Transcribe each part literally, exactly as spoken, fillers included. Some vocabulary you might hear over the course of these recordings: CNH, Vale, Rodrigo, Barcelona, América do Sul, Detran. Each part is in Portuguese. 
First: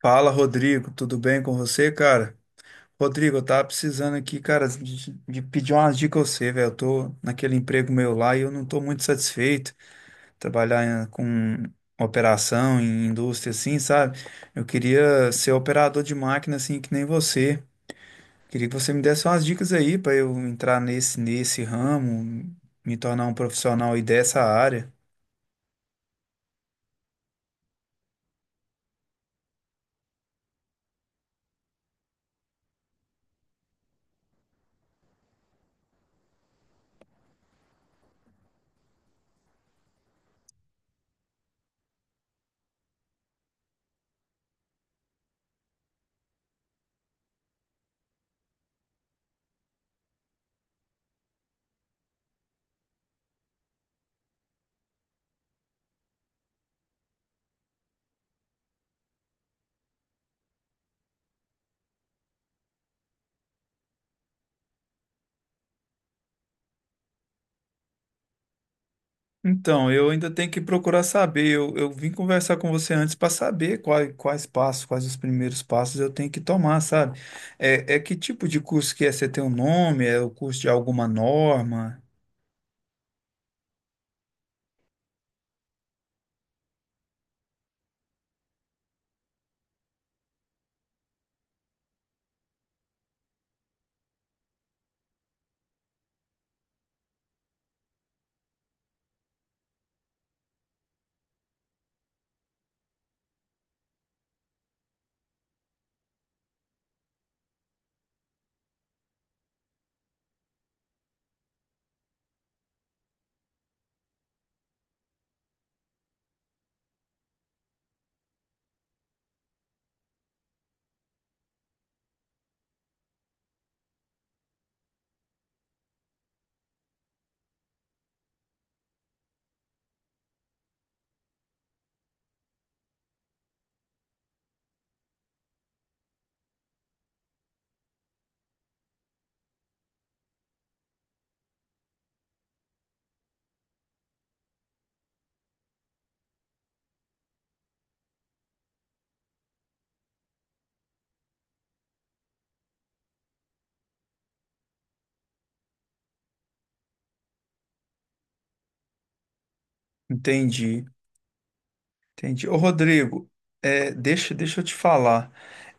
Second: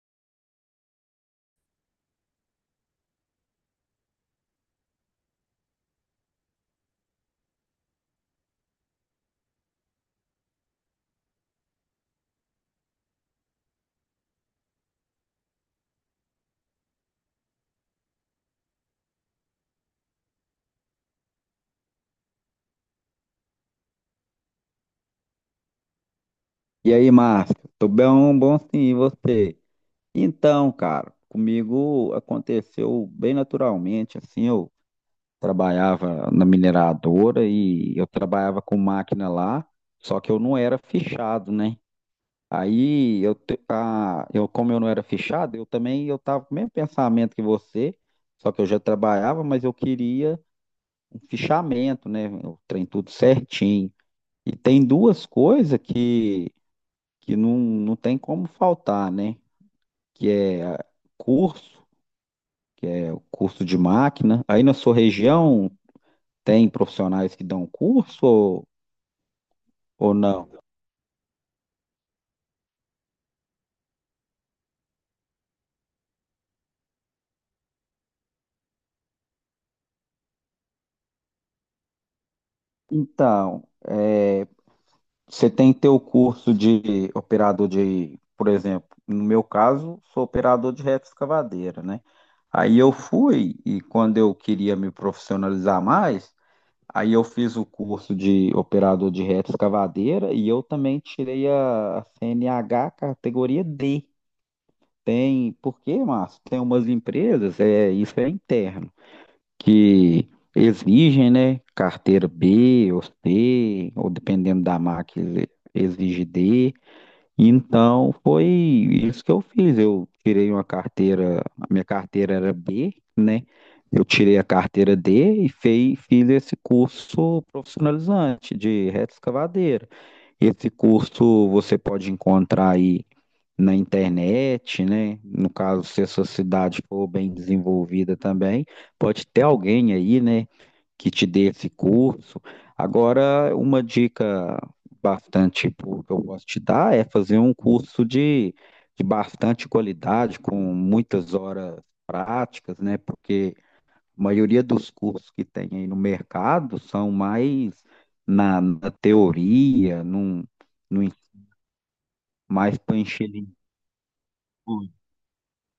Fala, Rodrigo, tudo bem com você, cara? Rodrigo, eu tava precisando aqui, cara, de, de pedir umas dicas a você, velho. Eu tô naquele emprego meu lá e eu não tô muito satisfeito trabalhar em- com operação em indústria assim, sabe? Eu queria ser operador de máquina assim que nem você. Queria que você me desse umas dicas aí pra eu entrar nesse nesse ramo, me tornar um profissional aí dessa área. E aí, Márcio? Tô bem, bom sim, e você? Então, cara, comigo aconteceu bem naturalmente, assim, eu trabalhava na mineradora e eu trabalhava com máquina lá, só que eu não era fichado, né? Aí, eu, te- a, eu como eu não era fichado, eu também, eu tava com o mesmo pensamento que você, só que eu já trabalhava, mas eu queria um fichamento, né? O trem tudo certinho. E tem duas coisas que que não, não tem como faltar, né? Que é curso, que é o curso de máquina. Aí na sua região tem profissionais que dão curso ou, Então, eu ou ainda não? tenho que procurar saber. Eu, eu vim conversar com você antes para saber quais, quais passos, quais os primeiros passos eu tenho que tomar, sabe? É, é que tipo de curso que é? Você tem um nome? É o curso de alguma norma? Então, é, você tem teu curso de operador de, por exemplo, no meu caso, sou operador de retroescavadeira, né? Aí eu fui e quando eu queria me profissionalizar mais, aí eu fiz o curso de operador de reta escavadeira e eu também tirei a a C N H categoria D. Tem, por quê, Márcio? Tem umas empresas, é, isso é interno, que exigem, né, carteira B ou C, ou dependendo da marca, exige D. Então foi isso que eu fiz. Eu tirei uma carteira, a minha carteira era B, né? Eu tirei a carteira D e fei- fiz esse curso profissionalizante de retroescavadeira. Esse curso você pode encontrar aí na internet, né? No caso, se a sua cidade for bem desenvolvida também, pode ter alguém aí, né, que te dê esse curso. Agora, uma dica bastante tipo, que eu posso te dar é fazer um curso de, de bastante qualidade, com muitas horas práticas, né? Porque a maioria dos cursos que tem aí no mercado são mais na, na teoria, num, Entendi. num, Entendi. Ô, mais para Rodrigo, encher é, deixa, deixa eu te falar.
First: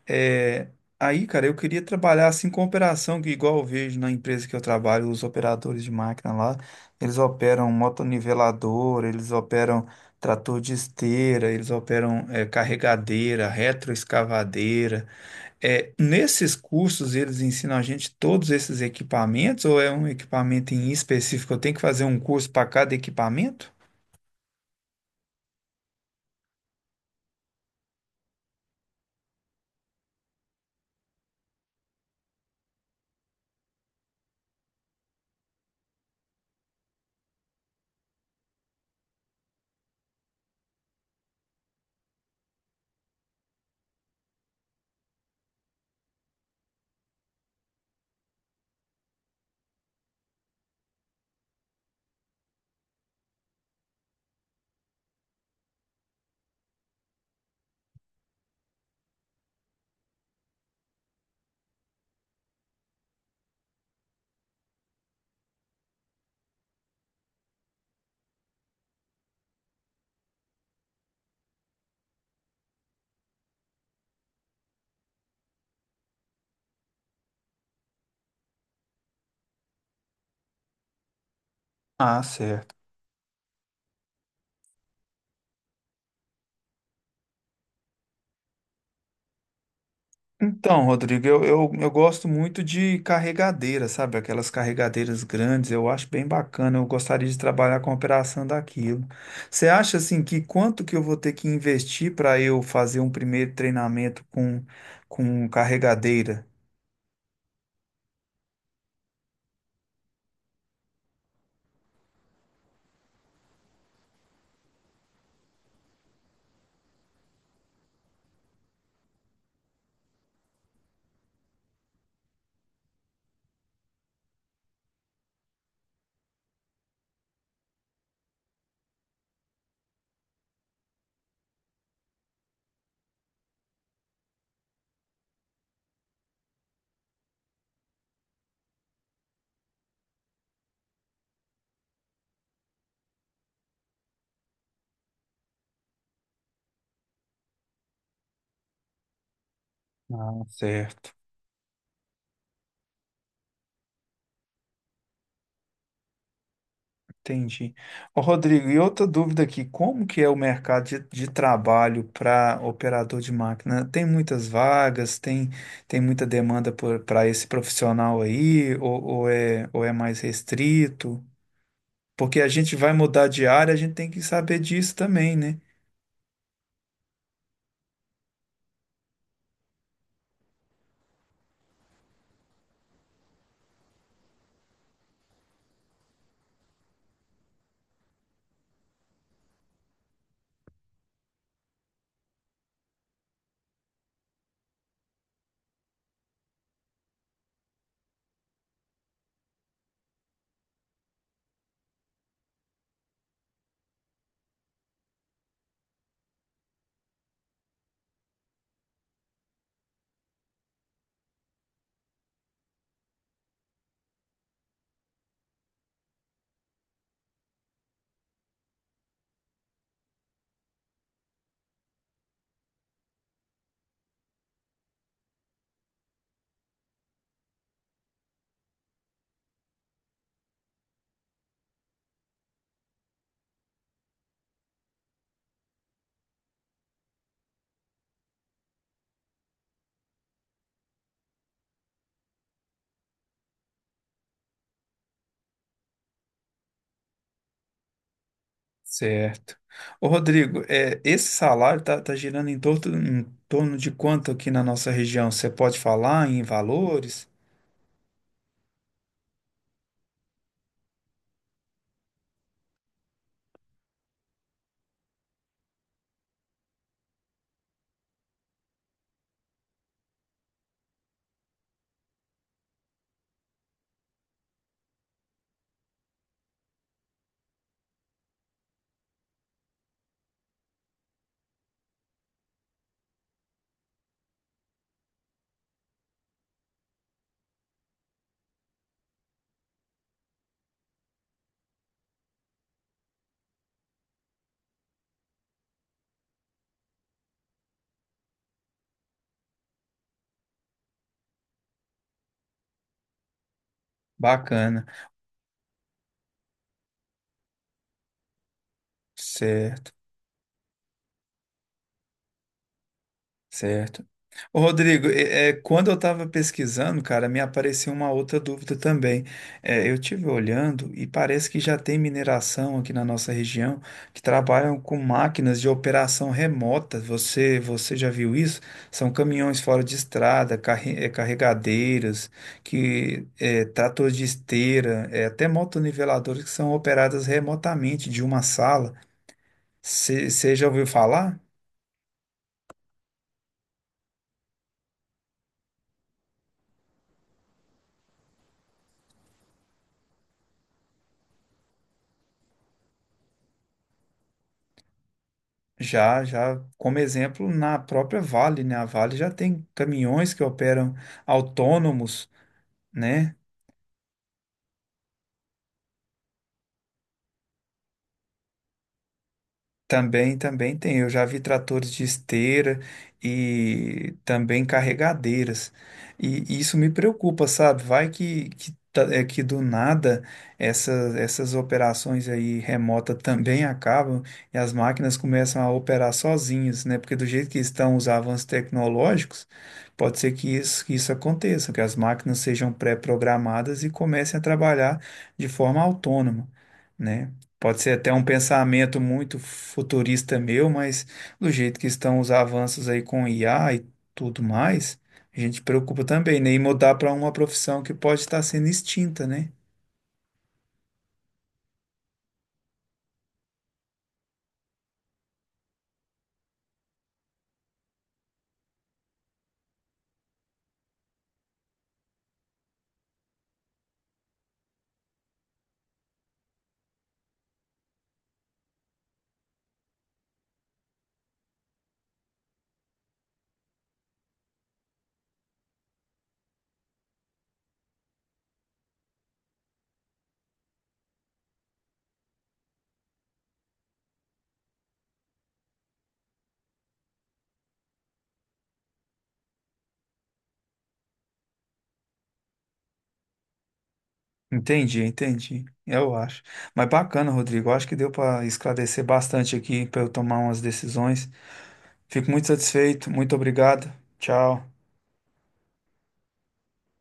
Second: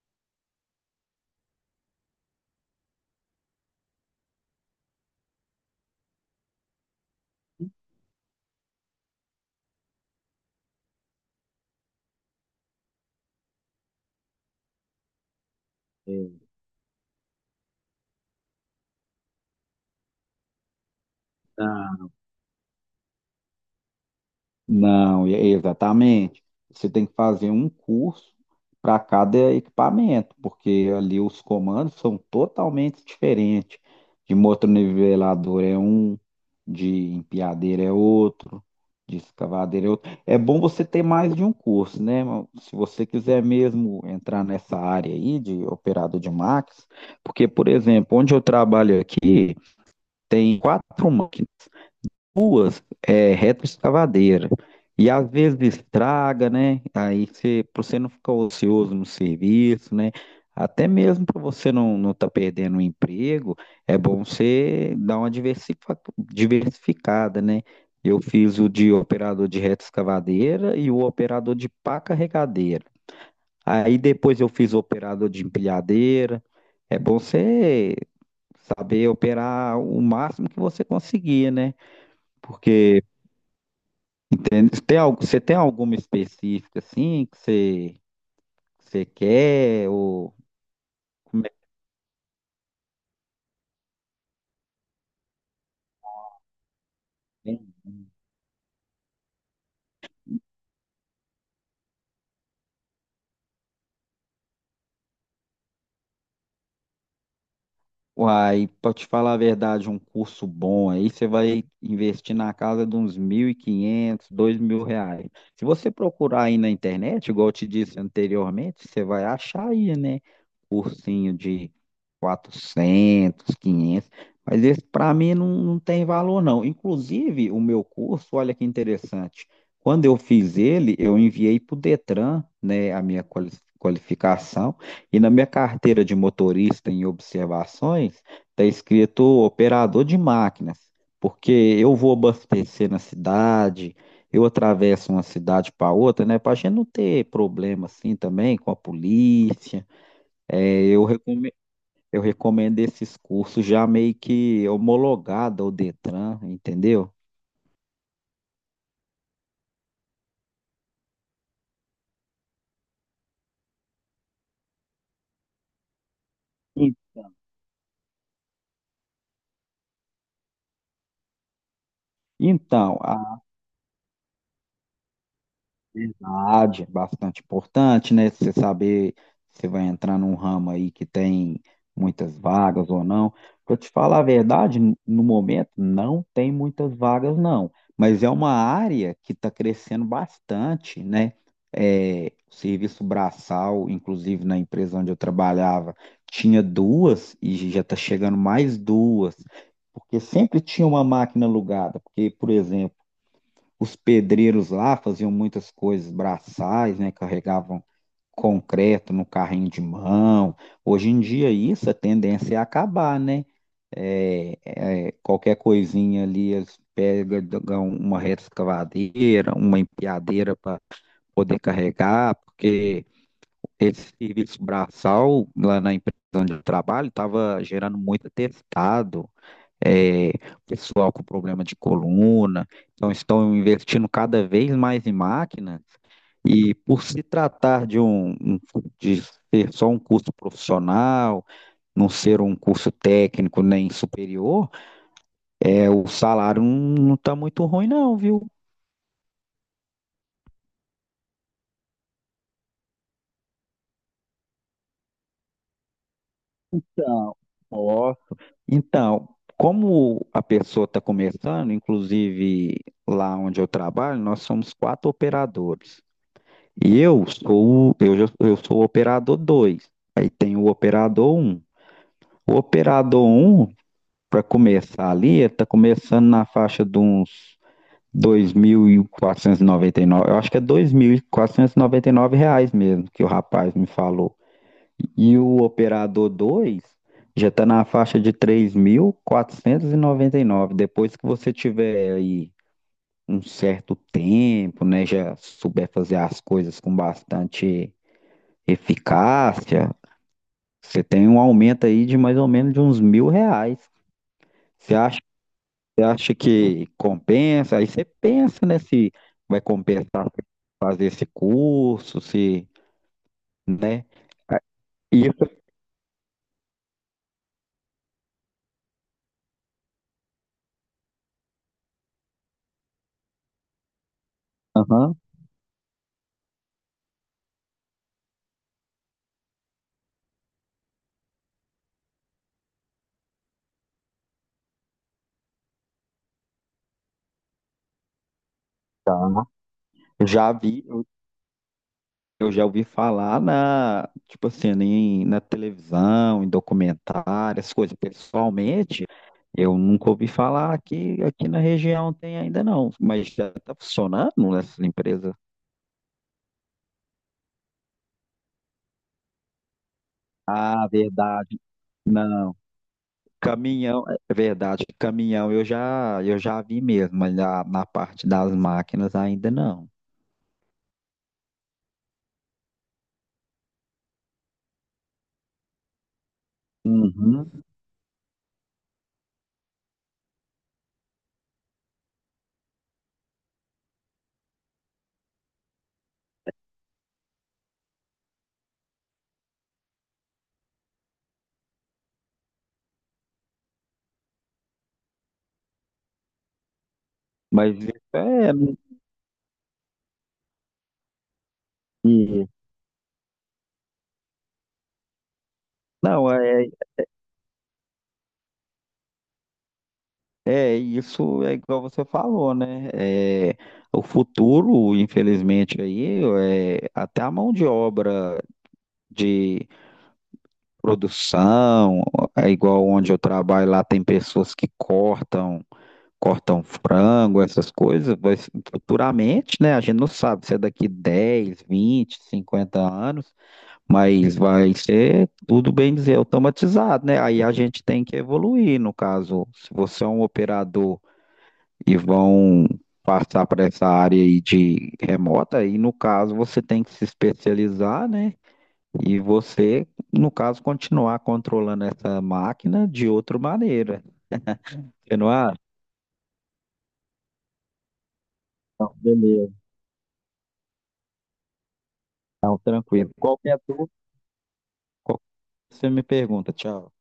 É, aí, cara, eu queria trabalhar assim com operação, que igual eu vejo na empresa que eu trabalho, os operadores de máquina lá, eles operam motonivelador, eles operam trator de esteira, eles operam é, carregadeira, retroescavadeira. É, linguiça. nesses cursos, eles ensinam a gente todos esses equipamentos ou é um equipamento em específico? Eu tenho que fazer um curso para cada equipamento? Não, e- exatamente. Você tem que fazer um curso para cada equipamento, porque ali os comandos são totalmente diferentes. De motornivelador é um, de empilhadeira é outro, de escavadeira é outro. É bom você ter mais de um curso, né, irmão? Se você quiser mesmo entrar nessa área aí de operador de máquinas, porque, por exemplo, onde eu trabalho aqui, tem quatro máquinas ruas é retroescavadeira. E às vezes estraga, né? Aí você, para você não ficar ocioso no serviço, né? Até mesmo para você não não tá perdendo o emprego, é bom você dar uma diversifa- diversificada, né? Eu fiz o de operador de retroescavadeira e o operador de pá carregadeira. Aí depois eu fiz o operador de empilhadeira. É bom você saber operar o máximo que você conseguir, né? Ah, certo. Porque, entende? Tem algo, você tem alguma específica assim que você, que você quer? Ou Então, Rodrigo, eu, como é eu, eu gosto muito de carregadeira, sabe? Aquelas carregadeiras grandes, eu acho bem bacana. Eu gostaria de que é? trabalhar com a operação daquilo. Você acha assim que quanto que eu vou ter que investir para eu fazer um primeiro treinamento com, com carregadeira? Uai, pra te falar a verdade, um curso bom aí, você vai investir na casa de uns mil e quinhentos, dois mil reais. Se você procurar aí na internet, igual eu te disse anteriormente, você vai achar aí, né? Cursinho de quatrocentos, quinhentos. Mas esse para mim não, não tem valor não. Inclusive, o meu curso, olha que interessante, quando eu fiz ele, eu enviei para o Detran, né, a minha quali- qualificação, e na minha carteira de motorista em observações, está escrito operador de máquinas, porque eu vou abastecer na cidade, eu atravesso uma cidade para outra, né? Para a gente não ter problema assim também com a polícia. Ah, É, eu certo. recome- eu recomendo esses cursos já meio que homologado ao Detran, entendeu? Entendi. Ô, Rodrigo, e outra dúvida aqui, como que é o mercado de, de trabalho para operador de máquina? Tem muitas vagas, tem, tem muita demanda En- para esse profissional aí, ou, ou é, ou é mais restrito? Porque a gente vai Então, mudar de área, a gente tem que saber disso também, né? verdade, bastante importante, né? Você saber se vai entrar num ramo aí que tem muitas vagas ou não. Para te falar a verdade, n- no momento não tem muitas vagas, não. Mas é uma área que está crescendo bastante, né? É, o serviço braçal, inclusive na empresa onde eu trabalhava, tinha duas e já está chegando mais duas, porque sempre tinha uma máquina alugada. Porque, por exemplo, os pedreiros lá faziam muitas coisas braçais, né? Carregavam concreto no carrinho de mão. Hoje em dia isso a tendência é acabar, né? É, é, qualquer coisinha ali eles pegam uma reta uma empilhadeira para poder carregar, porque esse serviço braçal lá na empresa onde eu trabalho estava gerando muito atestado, é, pessoal com problema de coluna, então estão investindo cada vez mais em máquinas, e por se tratar de um, um- de ser só um curso profissional, não ser um curso técnico nem superior, é, o salário não está muito ruim, não, viu? Certo. Ô, Rodrigo, é, esse salário tá, tá girando em torno, em torno de quanto aqui na nossa região? Você pode falar em valores? Então, ó, Então, como a pessoa está começando, inclusive lá onde eu trabalho, nós somos quatro operadores. E eu sou, o- eu, já- eu sou o operador dois. Aí tem o operador um. O operador um para começar ali, ele está começando na faixa de uns dois mil e e quatrocentos noventa e nove. Eu acho que é dois mil e e quatrocentos noventa e nove reais mesmo que o rapaz me falou. E o operador dois já está na faixa de três mil quatrocentos e e noventa e nove. Depois que você tiver aí um certo tempo, né, já souber fazer as coisas com bastante eficácia, você tem um aumento aí de mais ou menos de uns mil reais. Bacana. Você acha, você acha que compensa? Aí você pensa, né, se vai Certo. compensar fazer esse curso, se, né? Certo. Ô, Rodrigo, é, é, Isso, quando eu estava pesquisando, cara, me apareceu uma outra dúvida também. É, eu tive olhando e parece que já tem mineração aqui na nossa região que trabalham com aham, máquinas de operação remota. Você, você já viu isso? São caminhões fora de estrada, carre- é, carregadeiras, que é, tratores de esteira, é, até motoniveladoras que são operadas remotamente de uma sala. tá. Eu já Você já vi, ouviu eu falar? eu já ouvi falar na, tipo assim, em, na televisão, em documentário, essas coisas. Pessoalmente, eu nunca ouvi falar que aqui na região tem ainda não, mas já está funcionando nessas empresas. Já, já, como exemplo, na própria Vale, né? A Vale já tem caminhões que Ah, operam verdade. autônomos, Não, né? caminhão, é verdade, caminhão eu já, eu já vi mesmo, mas na, na, parte das máquinas ainda não. Também, também tem. Eu já vi tratores de esteira e também carregadeiras. E, e isso me preocupa, Uhum. sabe? Vai que, que, ta- é que do nada essa, essas operações aí remota também acabam e as máquinas começam a operar sozinhas, né? Porque do jeito que estão os avanços tecnológicos, pode ser que isso, que isso aconteça, que as máquinas sejam pré-programadas e comecem a trabalhar de forma autônoma. Né? Mas Pode ser até um é, pensamento muito futurista meu, mas do jeito que estão os e- avanços aí com I A e tudo mais, a gente preocupa não, também, né? E é, mudar para uma profissão que pode estar sendo extinta, né? é isso, é igual você falou, né? É, o futuro, infelizmente, aí, é, até a mão de obra de produção, é igual onde eu trabalho lá, tem pessoas que cortam. Cortar um frango, essas coisas, vai, ser- futuramente, né? A gente não sabe se é daqui dez vinte cinquenta anos, mas vai ser tudo bem dizer automatizado, né? Aí a gente tem que evoluir, no caso, se você é um operador e vão passar para essa área aí de remota, aí no caso você tem que se especializar, né? E você, no caso, continuar controlando essa máquina de outra maneira. Entendi, Você não acha? entendi. Eu acho. Mas bacana, Rodrigo. Eu acho que deu para Não, esclarecer bastante beleza. aqui para eu tomar umas decisões. Fico muito Então, satisfeito. tranquilo. Muito Qualquer obrigado. Tchau. Qual- que você me pergunta, tchau.